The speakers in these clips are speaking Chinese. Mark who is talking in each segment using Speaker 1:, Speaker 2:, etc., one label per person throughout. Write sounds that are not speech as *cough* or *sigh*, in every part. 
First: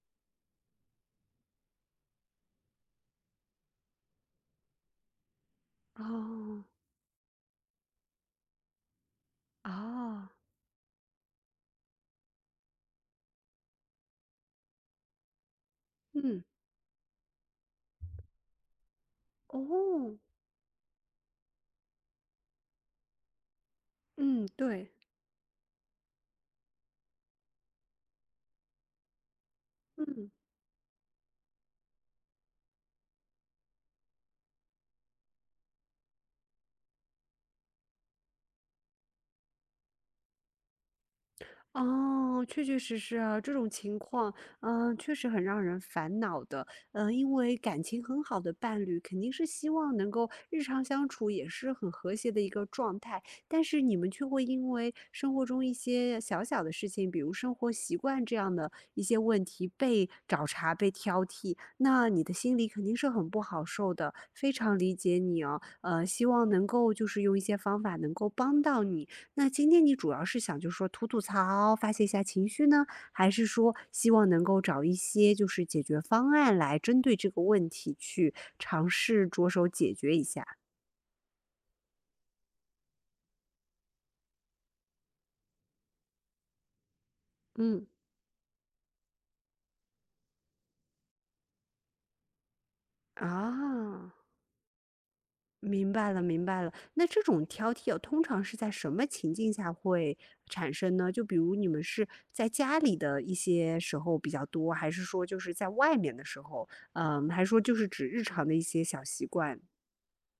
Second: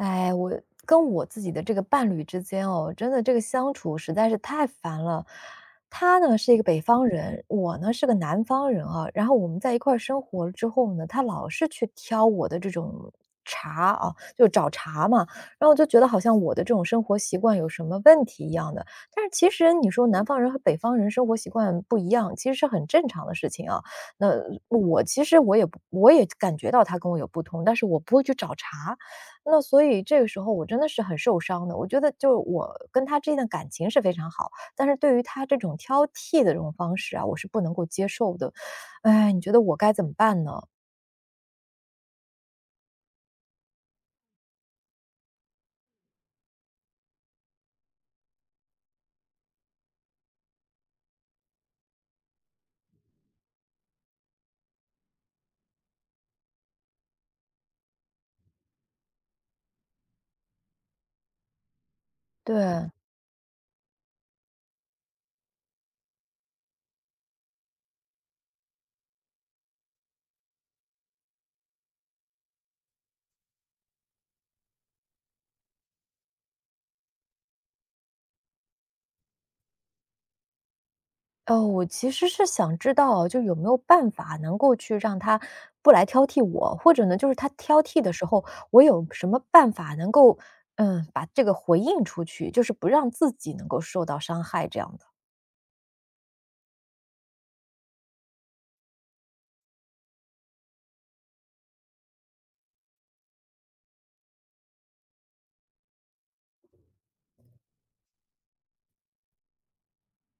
Speaker 1: 唉，我跟我自己的这个伴侣之间哦，真的这个相处实在是太烦了。他呢，是一
Speaker 2: 哦。
Speaker 1: 个北方人，我呢，是个南方人啊，然后我们在一块儿生
Speaker 2: 哦。
Speaker 1: 活之后呢，他老是去挑我的这种茬啊，就是找茬嘛，然后我就觉得好像
Speaker 2: 嗯。
Speaker 1: 我的这种生活习惯有什么问题一样的。但是其实，你说
Speaker 2: 哦。
Speaker 1: 南方人和北方人生活习惯不一样，其实是很正常的事情啊，那
Speaker 2: 嗯，对。
Speaker 1: 我其实我也我也感觉到他跟我有不同，但是我不会去找茬。那所以这个
Speaker 2: 嗯。
Speaker 1: 时候我真的是很受伤的，我觉得就是我跟他之间的感情是非常好，但是对于他这种挑剔的这种方式啊，我是不能够接受的。唉，你觉得我该怎么办呢？
Speaker 2: 哦，确确实实啊，这种情况，呃，确实很让人烦恼的。呃，因为感情很好的伴侣肯定是希望能够日常相处也是很和谐的一个状态，但是你们却会因为生活中一些小小的事情，比如生活习惯这样的一些问题被找茬、被挑剔，那你的心里肯
Speaker 1: 对。
Speaker 2: 定是很不好受的，非常理解你啊，呃，希望能够就是用一些方法能够帮到你。那今天你主要是想就说吐吐槽，发泄一下情绪呢？还是说希望能够找一些就是解决方案，来针对这个问题去尝试着手解决一下？
Speaker 1: 呃，我其实是想知道，就有没有办法能够去让他不来挑剔我，或者呢，就是他挑
Speaker 2: 嗯。
Speaker 1: 剔的时候，我有什么办法能够，嗯，把这个回应出去，就是不让自己能够受
Speaker 2: 啊。
Speaker 1: 到伤害，这样的。
Speaker 2: 明白了明白了，那这种挑剔啊，通常是在什么情境下会产生呢？就比如你们是在家里的一些时候比较多？还是说就是在外面的时候？呃，还是说就是指日常的一些小习惯？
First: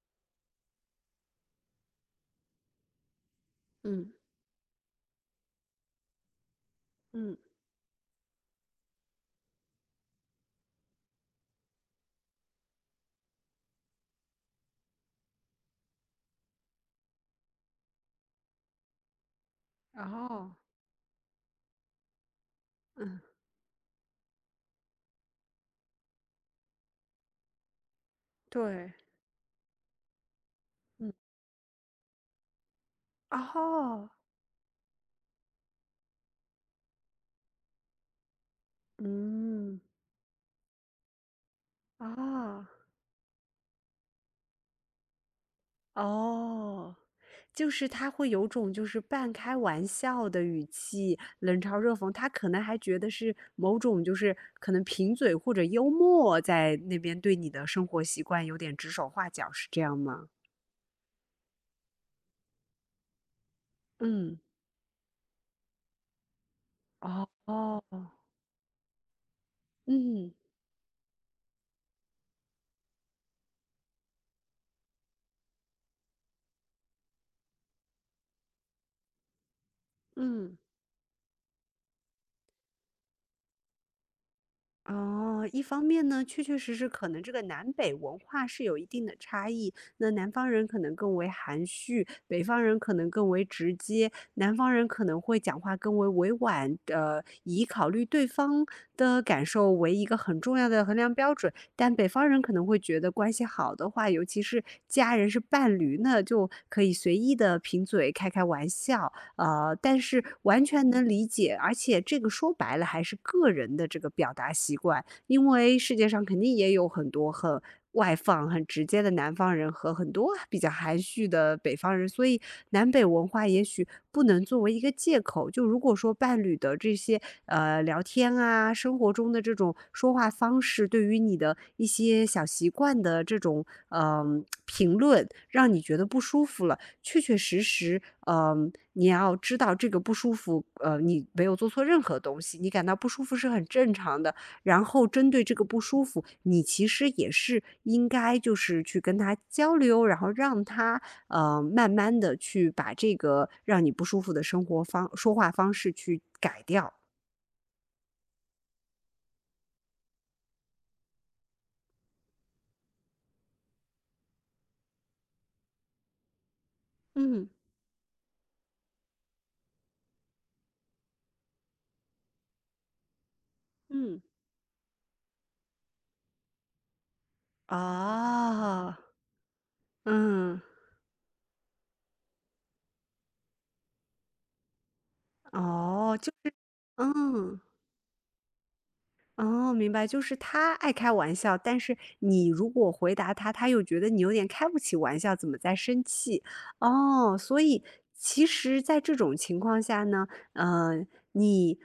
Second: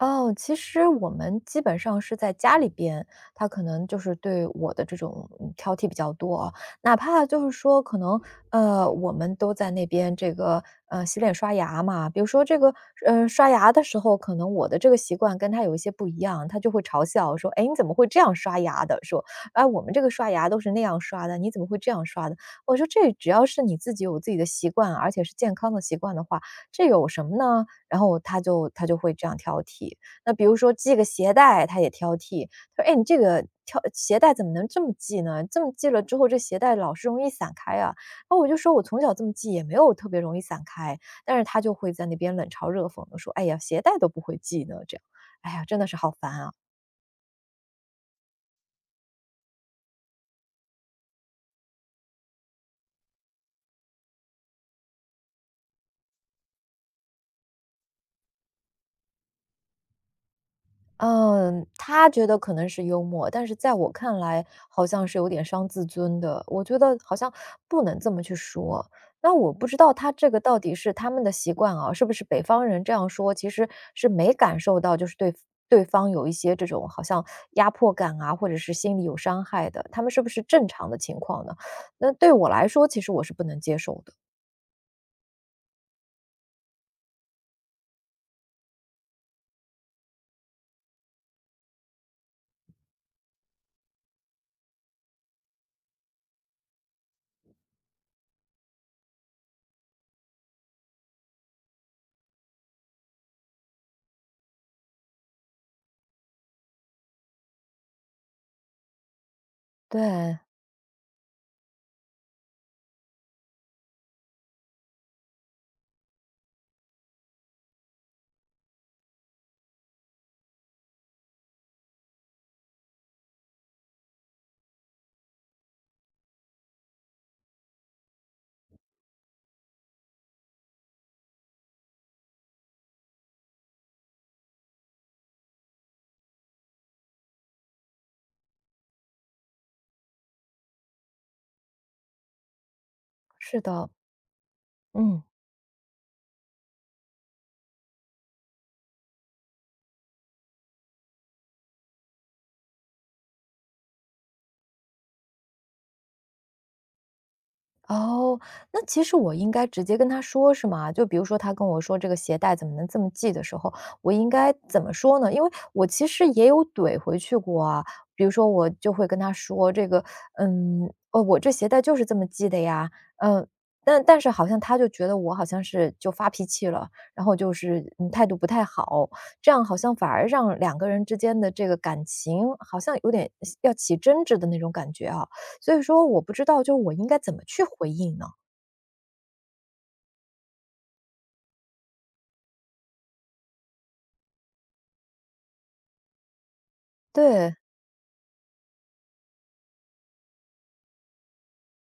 Speaker 1: 哦，其实我们基本上是在家里边，他可能就
Speaker 2: 嗯。
Speaker 1: 是对我的这种，嗯，挑剔比较多哦。哪怕
Speaker 2: 嗯。
Speaker 1: 就是说可能，呃，我们都在那边这个，呃，洗脸刷牙嘛，比如说这个，呃，刷牙的时候，可能我的这个习惯跟他有一些不一样，他就会嘲笑说：“哎，你怎么会这样刷牙的？”说，“啊，我们这个刷牙
Speaker 2: 哦。
Speaker 1: 都是那样刷的，你怎么会这样刷的？”我说：“这
Speaker 2: 嗯。
Speaker 1: 只要是你自己有自己的习惯，而且是健康的习惯的话，这有什么呢？”然后他就他就
Speaker 2: 对。
Speaker 1: 会这样挑剔。那比如说系个
Speaker 2: 嗯。
Speaker 1: 鞋带，他也挑剔，“哎，你这个挑
Speaker 2: 哦。
Speaker 1: 鞋带怎么能这么系呢？这么系了之后，这鞋带老是容易散开啊。”然后我就说：“我从小这么系，也没
Speaker 2: 嗯。
Speaker 1: 有特别容易散开。”但是他就会在那边冷嘲
Speaker 2: 啊。
Speaker 1: 热讽地说，“哎呀，鞋带都不会系呢”，这样，哎呀，真的是好烦啊。
Speaker 2: 哦，就是他会有种就是半开玩笑的语气，冷嘲热讽。他可能还觉得是某种就是可能贫嘴或者幽默，在那边对你的生活习惯有点指手画脚，是这样吗？
Speaker 1: 呃，他觉得可能是幽默，但是在我看
Speaker 2: 嗯。
Speaker 1: 来，好像是有点伤自尊的。我觉得好像不能这
Speaker 2: 哦。
Speaker 1: 么去说，那我不知道他
Speaker 2: 嗯。
Speaker 1: 这个到底是他们的习惯啊，是不是北方人这样说，其实，是没感受到就是对对方有一些这种好像压迫感啊，或者是心理有伤害的，他们是不是
Speaker 2: 嗯。
Speaker 1: 正常的情况呢？那对我来说其实我是不能接受的。
Speaker 2: 哦，一方面呢，确确实实可能这个南北文化是有一定的差异，那南方人可能更为含蓄，北方人可能更为直接，南方人可能会讲话更为委婉，呃，以考虑对方的感受为一个很重要的衡量标准，但北方人可能会觉得关系好的话，尤其是家人、是伴侣，那就可以随意地贫嘴、开开玩笑。呃，但是
Speaker 1: 对。
Speaker 2: 完全能理解，而且这个说白了还是个人的这个表达习惯，因为世界上肯定也有很多，很外放、很直接的南方人和很多比较含蓄的北方人，所以南北文化也许不能作为一个借口。就如果说伴侣的这些，呃，聊天啊，生活中的这种说话方式，对于你的一些小习惯的这种，呃，*smacks lips* 评论，让你觉得不舒服了，确确实实，嗯，你要知道这个不舒服，呃，你没有做错任何东西，你感到不舒服是
Speaker 1: 是
Speaker 2: 很
Speaker 1: 的。
Speaker 2: 正常的。然后
Speaker 1: 嗯。
Speaker 2: 针对这个不舒服，你其实也是应该就是去跟他交流，然后让他，呃，慢慢地去把这个让你不舒服的生活方说话方式去改掉。
Speaker 1: 哦，那其实我应该直接跟他说，是吗？就比如说，他跟我说“这个鞋带怎么能这么系”的时候，我应该怎么说呢？因为我其实也有怼回去
Speaker 2: 嗯。
Speaker 1: 过啊，比如说我就会跟他说这个，嗯，“我这鞋带就是这么系的呀”，呃，但但
Speaker 2: 嗯。
Speaker 1: 是好像他就觉得，我好像是就发脾气了，然后就是，嗯，态度不太
Speaker 2: 啊。
Speaker 1: 好。这样好像反而让
Speaker 2: 嗯。
Speaker 1: 两个人之间的这个感情，好像有点要起争执的那种感觉啊，所以说
Speaker 2: 哦，
Speaker 1: 我
Speaker 2: 就
Speaker 1: 不知
Speaker 2: 是
Speaker 1: 道就是我应该怎么
Speaker 2: 嗯。
Speaker 1: 去回应呢？
Speaker 2: 哦，明白，就是他爱开玩笑，但是你如果回答他，他又觉得你有点开不起玩笑，怎么在生气。哦，
Speaker 1: 对。
Speaker 2: 所以其实在这种情况下呢，嗯，你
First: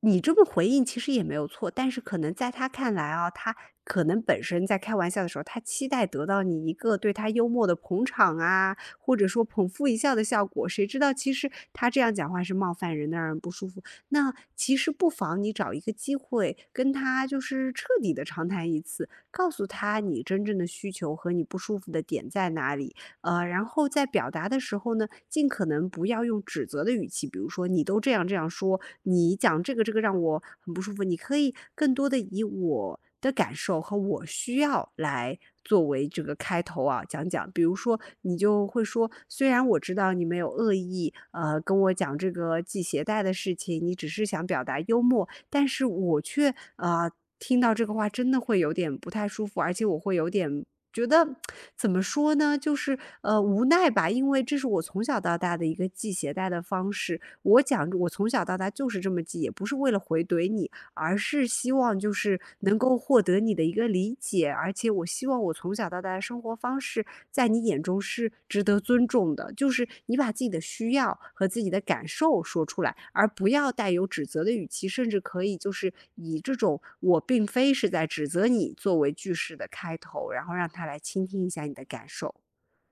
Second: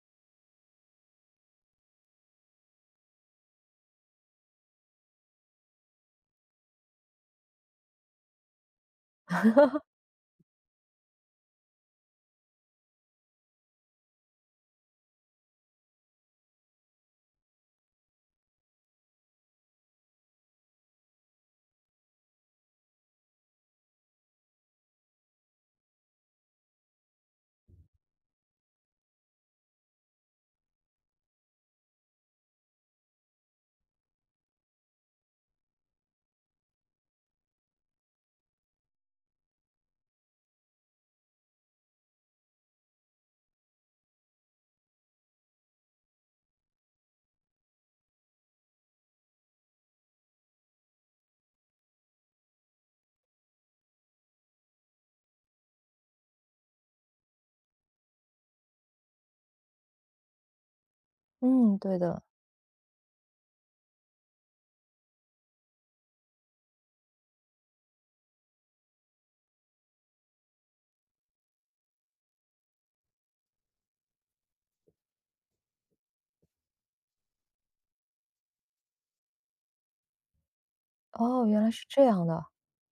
Speaker 2: 你这么回应其实也没有错，但是可能在他看来啊，他可能本身在开玩笑的时候，他期待得到你一个对他幽默的捧场啊，或者说捧
Speaker 1: *laughs*
Speaker 2: 腹一笑的效果，谁知道其实他这样讲话是冒犯人的，让人不舒服。那其实不妨你找一个机会跟他，就是彻底地长谈一次，告诉他，你真正的需求和你不舒服的点在哪里，呃，然后在表达的时候呢，尽可能不要用指责的语气，比如说：“你都这样这样说，你讲这个这个让我很不舒服”。你可以更多地以“我的感受”和“我需要”来作为这个开头啊，讲讲。比如说，你就会说：“虽然我知道你没有恶意，呃，跟我讲这个系鞋带的事情，你只是想表达幽默，但是我却，啊，听到这个话真的会有点不太舒服。而且我会有点觉得 *tsk* 怎么说呢，就是，呃，无奈吧，因为这是我从小到大的一个系鞋带的方式，我讲我从小到大就是这么系，也不是为了回怼你，而是希
Speaker 1: 嗯，
Speaker 2: 望，
Speaker 1: 对
Speaker 2: 就
Speaker 1: 的。
Speaker 2: 是能够获得你的一个理解，而且我希望我从小到大的生活方式在你眼中是值得尊重的。”就是你把自己的需要和自己的感受说出来，而不要带有指责的语气，甚至可以就是，以这种“我并非是在指责你”作为句式的开头，然后让他来倾听
Speaker 1: 哦，
Speaker 2: 一
Speaker 1: 原
Speaker 2: 下
Speaker 1: 来
Speaker 2: 你的
Speaker 1: 是
Speaker 2: 感
Speaker 1: 这样
Speaker 2: 受，
Speaker 1: 的。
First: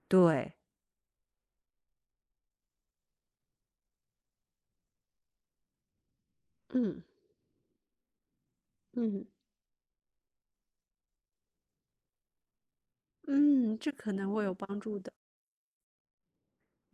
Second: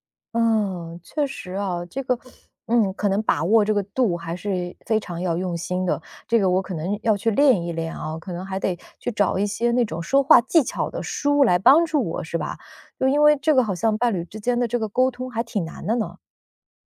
Speaker 2: 对。
Speaker 1: 嗯，确实啊，这个，嗯，可能把握这个度还是非常要用心的，这个我可能，
Speaker 2: 嗯。
Speaker 1: 要去练一练啊，可能还得去
Speaker 2: 嗯。
Speaker 1: 找一些那种说话技巧的书来帮助我，是吧？就因为这个好
Speaker 2: 嗯，这
Speaker 1: 像伴
Speaker 2: 可
Speaker 1: 侣
Speaker 2: 能
Speaker 1: 之
Speaker 2: 会有
Speaker 1: 间的这
Speaker 2: 帮
Speaker 1: 个
Speaker 2: 助
Speaker 1: 沟
Speaker 2: 的。
Speaker 1: 通还挺难的呢。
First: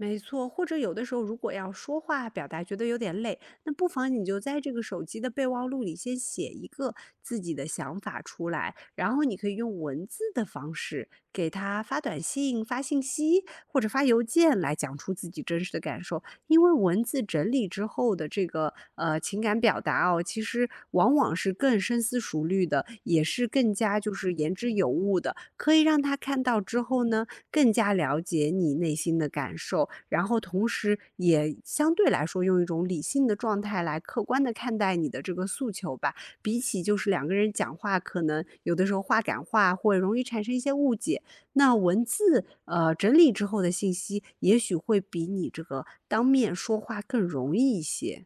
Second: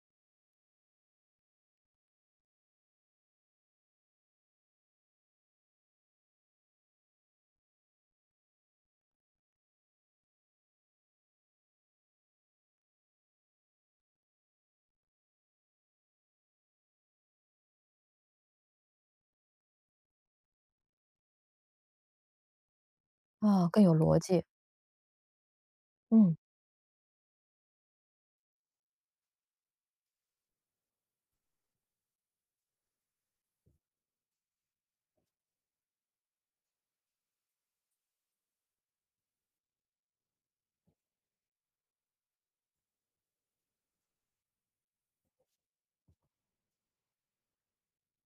Speaker 2: 没错，或者有的时候，如果要说话表达觉得有点累，那不妨你就在这个手机的备忘录里先写一个自己的想法出来，然后你可以用文字的方式，给他发短信、发信息，或者发邮件，来讲出自己真实的感受。因为文字整理之后的这个，呃，情感表达哦，其实往往是更深思熟虑的，也是
Speaker 1: 哦，
Speaker 2: 更
Speaker 1: 更有
Speaker 2: 加，就
Speaker 1: 逻
Speaker 2: 是
Speaker 1: 辑。
Speaker 2: 言之有物的，可以让他
Speaker 1: 嗯。
Speaker 2: 看到之后呢，更加了解你内心的感受。然后同时，也相对来说用一种理性的状态来客观地看待你的这个诉求吧，比起就是两个人讲话，可能有的时候话赶话会容易产生一些误解，那文字，呃，整理之后的信息也许会比你这个当面说话更容易一些。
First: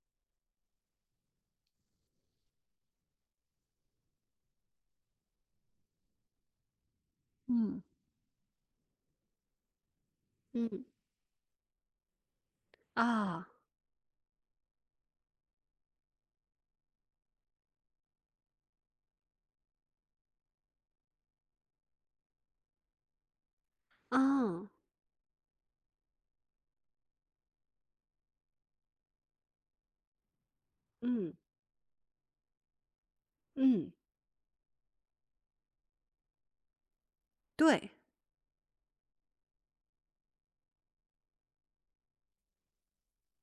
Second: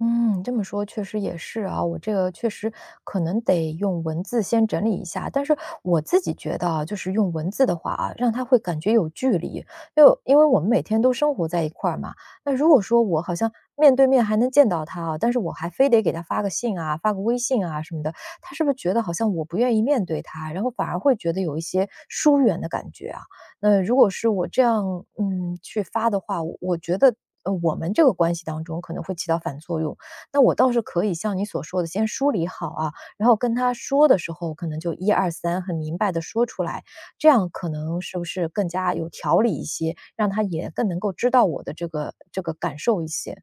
Speaker 1: 嗯，这么说确实也是啊，我这个确实，可能得用文字先整理一下。但是我自己觉得啊，就是用文字的
Speaker 2: 嗯。
Speaker 1: 话啊，让他会感觉有距离，因为因为我们每
Speaker 2: 嗯。
Speaker 1: 天都生活在一块儿嘛，那如果说我好
Speaker 2: 啊。
Speaker 1: 像面对面还能见到他啊，但是我还非得给他发个信啊，发个微信啊什么的，他是不是觉得好像我不愿意面对他，然后反而会觉得有一些疏远的感觉啊？那如果是我这
Speaker 2: 嗯。
Speaker 1: 样，嗯，去发的话，我觉得，呃，我们这个关系当中可能会起到反作用。那我倒是可以
Speaker 2: 嗯。
Speaker 1: 像你所说的，先梳理好啊，然后跟他
Speaker 2: 嗯。
Speaker 1: 说的时候可能就1、2、3很明白的说出来，这样可
Speaker 2: 对。
Speaker 1: 能是不是更加有条理一些？让他也更能够知道我的这个这个感受一些？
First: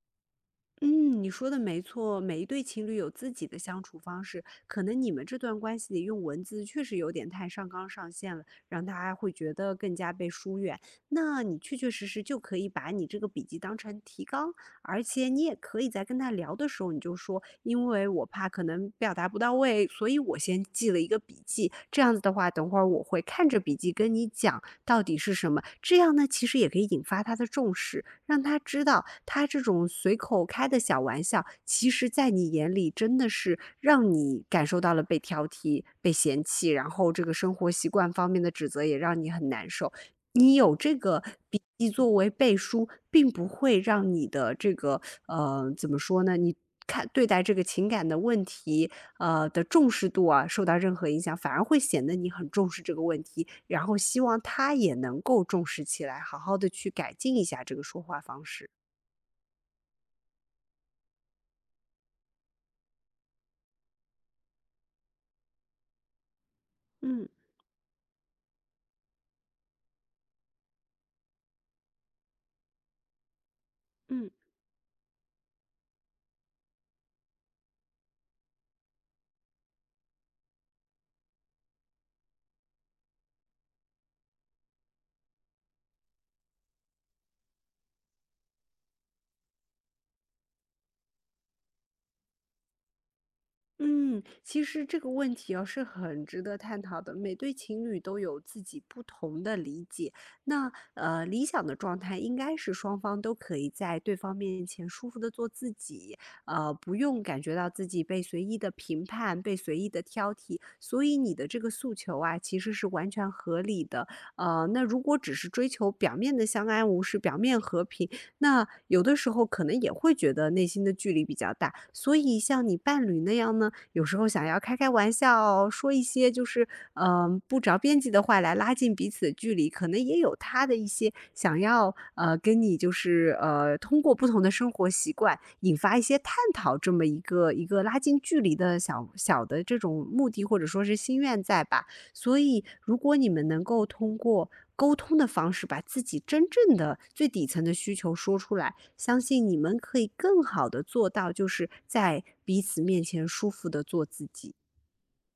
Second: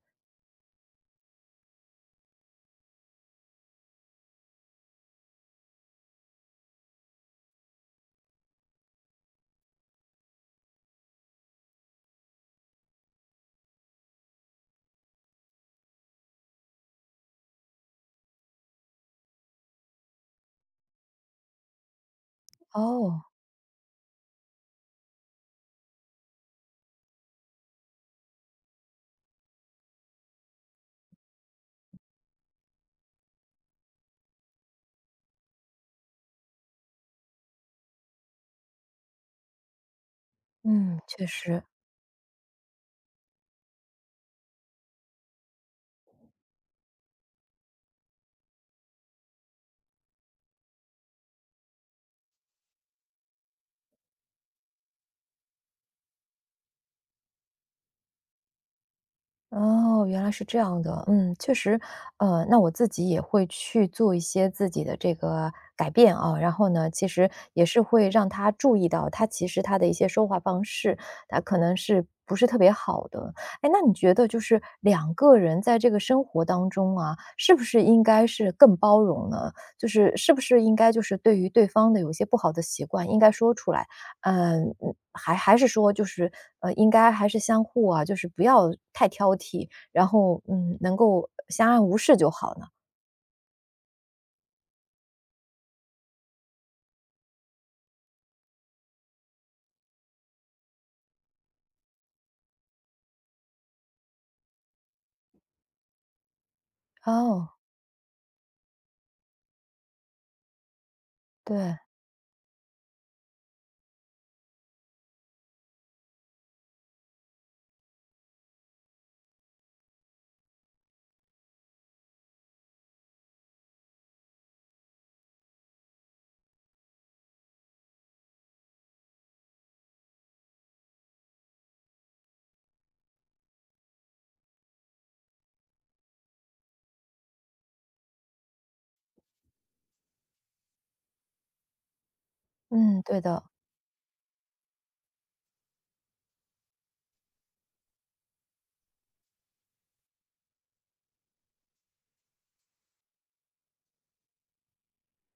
Speaker 2: 嗯，你说得没错，每一对情侣有自己的相处方式。可能你们这段关系里用文字确实有点太上纲上线了，让大家会觉得更加被疏远。那你确确实实就可以把你这个笔记当成提纲，而且你也可以在跟他聊的时候，你就说：“因为我怕可能表达不到位，所以我先记了一个笔记，这样子的话，等会儿我会
Speaker 1: 哦。
Speaker 2: 看着笔记跟你讲，到底是什么”。这样呢，其实也可以引发他的重视，让他知道他这种随口开的小玩笑，其实在你眼里真的是让你感受到了被挑剔、被嫌弃。然后这个生活习惯方面的指责也让你很难受，你有这
Speaker 1: 嗯，
Speaker 2: 个
Speaker 1: 确
Speaker 2: 笔
Speaker 1: 实。
Speaker 2: 记作为背书，并不会让你的这个，*sucks teeth* 呃，怎么说呢，你看对待这个情感的问题，啊，的重视度啊，受到任何影响，反而会显得你很重视这个问题，然后希望他也能够重视起来，好好地去改进一下这个说话方式。
Speaker 1: 哦，原来是这样的。嗯，确实，呃，那我自己也会去做一些自己的这个改变啊，然后呢，其
Speaker 2: 嗯。
Speaker 1: 实也是会让他注意到，他其实他的一些说话方式，啊，可能是不是特别好的。诶，那你觉得
Speaker 2: 嗯。
Speaker 1: 就是2个人在这个生活当中啊，是不是应该是更包容呢？就是是不是应该就是对于对方的有些一些不好的习惯，应该说出来？嗯，还还是说就是，呃，应该，还是相互啊，就是不要太挑剔，然后，嗯，能够相安无事就好了？
Speaker 2: 嗯，其实这个问题啊，是很值得探讨的，每对情侣都有自己不同的理解。那，呃，理想的状态应该是双方都可以在对方面前舒服地做自己，呃，不用感
Speaker 1: 哦。
Speaker 2: 觉到自己被随意地评判，被随意地挑剔，所以你的这个
Speaker 1: 对。
Speaker 2: 诉求啊，其实是完全合理的。呃，那如果只是追求表面的相安无事，表面和平，那有的时候可能也会觉得内心的距离比较大，所以像你伴侣那样呢，有时候想要开开玩笑，说一些就是，嗯，不着边际的话来拉近彼此的距离，可能也有他的一些想要，呃，跟你就是，呃，通过不同的生活习惯引发一些探讨，这么一个一个拉近距离的小小的这种目的，或者说是心愿在吧。所以，如
Speaker 1: 嗯，
Speaker 2: 果
Speaker 1: 对
Speaker 2: 你们
Speaker 1: 的。
Speaker 2: 能够通过沟通的方式，把自己真正的最底层的需求说出来，相信你们可以更好地做到就是在彼此面前舒服地做自己。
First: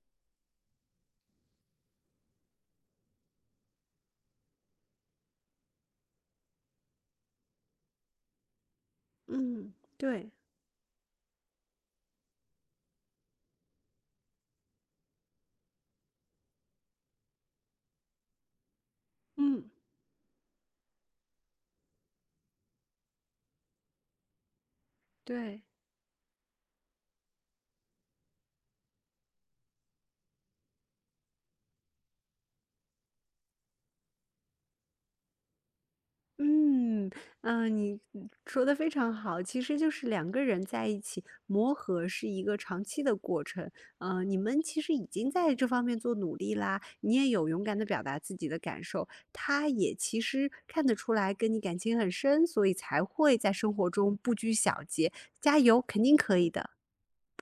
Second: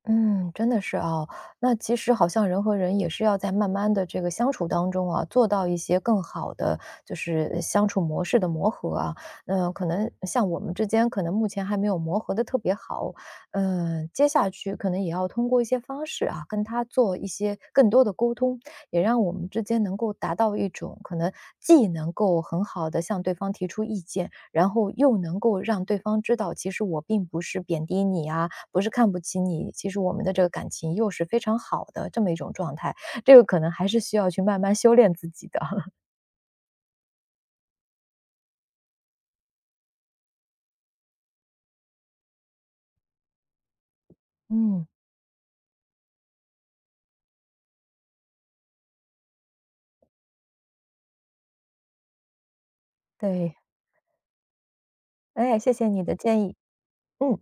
Speaker 1: 嗯，真的是哦，那其实好像人和人也是要在慢慢地这个相处当中啊，做到一些更好的就是相处模式的磨合啊。那
Speaker 2: 嗯，
Speaker 1: 可能
Speaker 2: 对。
Speaker 1: 像我们之间，可能目前还没有磨合得特别好，呃，接下去可能也要通过一些方式啊，跟他做一些更多的沟通，也让我们
Speaker 2: 嗯。
Speaker 1: 之间能够达到一种，可能既能够很好地向对方提出意见，然后又能够
Speaker 2: 对。
Speaker 1: 让对方知道，其实我并不是贬低你啊，不是看不起你，其实我们的这个感情又是非常好的这么一种状态，这个可能还是需要去慢慢修炼自己的。*chuckles*
Speaker 2: 嗯，呃，你你说得非常好，其实就是2个人在一起，磨合是一个长期的过程，呃，你们其
Speaker 1: 嗯。
Speaker 2: 实已经在这方面做努力啦，你也有勇敢地表达自己的感受，他也其实看得出来跟你感情很深，所以才会在
Speaker 1: 对。
Speaker 2: 生活中不拘小节，
Speaker 1: 哎，
Speaker 2: 加
Speaker 1: 谢
Speaker 2: 油，
Speaker 1: 谢
Speaker 2: 肯
Speaker 1: 你的
Speaker 2: 定可
Speaker 1: 建
Speaker 2: 以
Speaker 1: 议，
Speaker 2: 的，不客气。
Speaker 1: 嗯。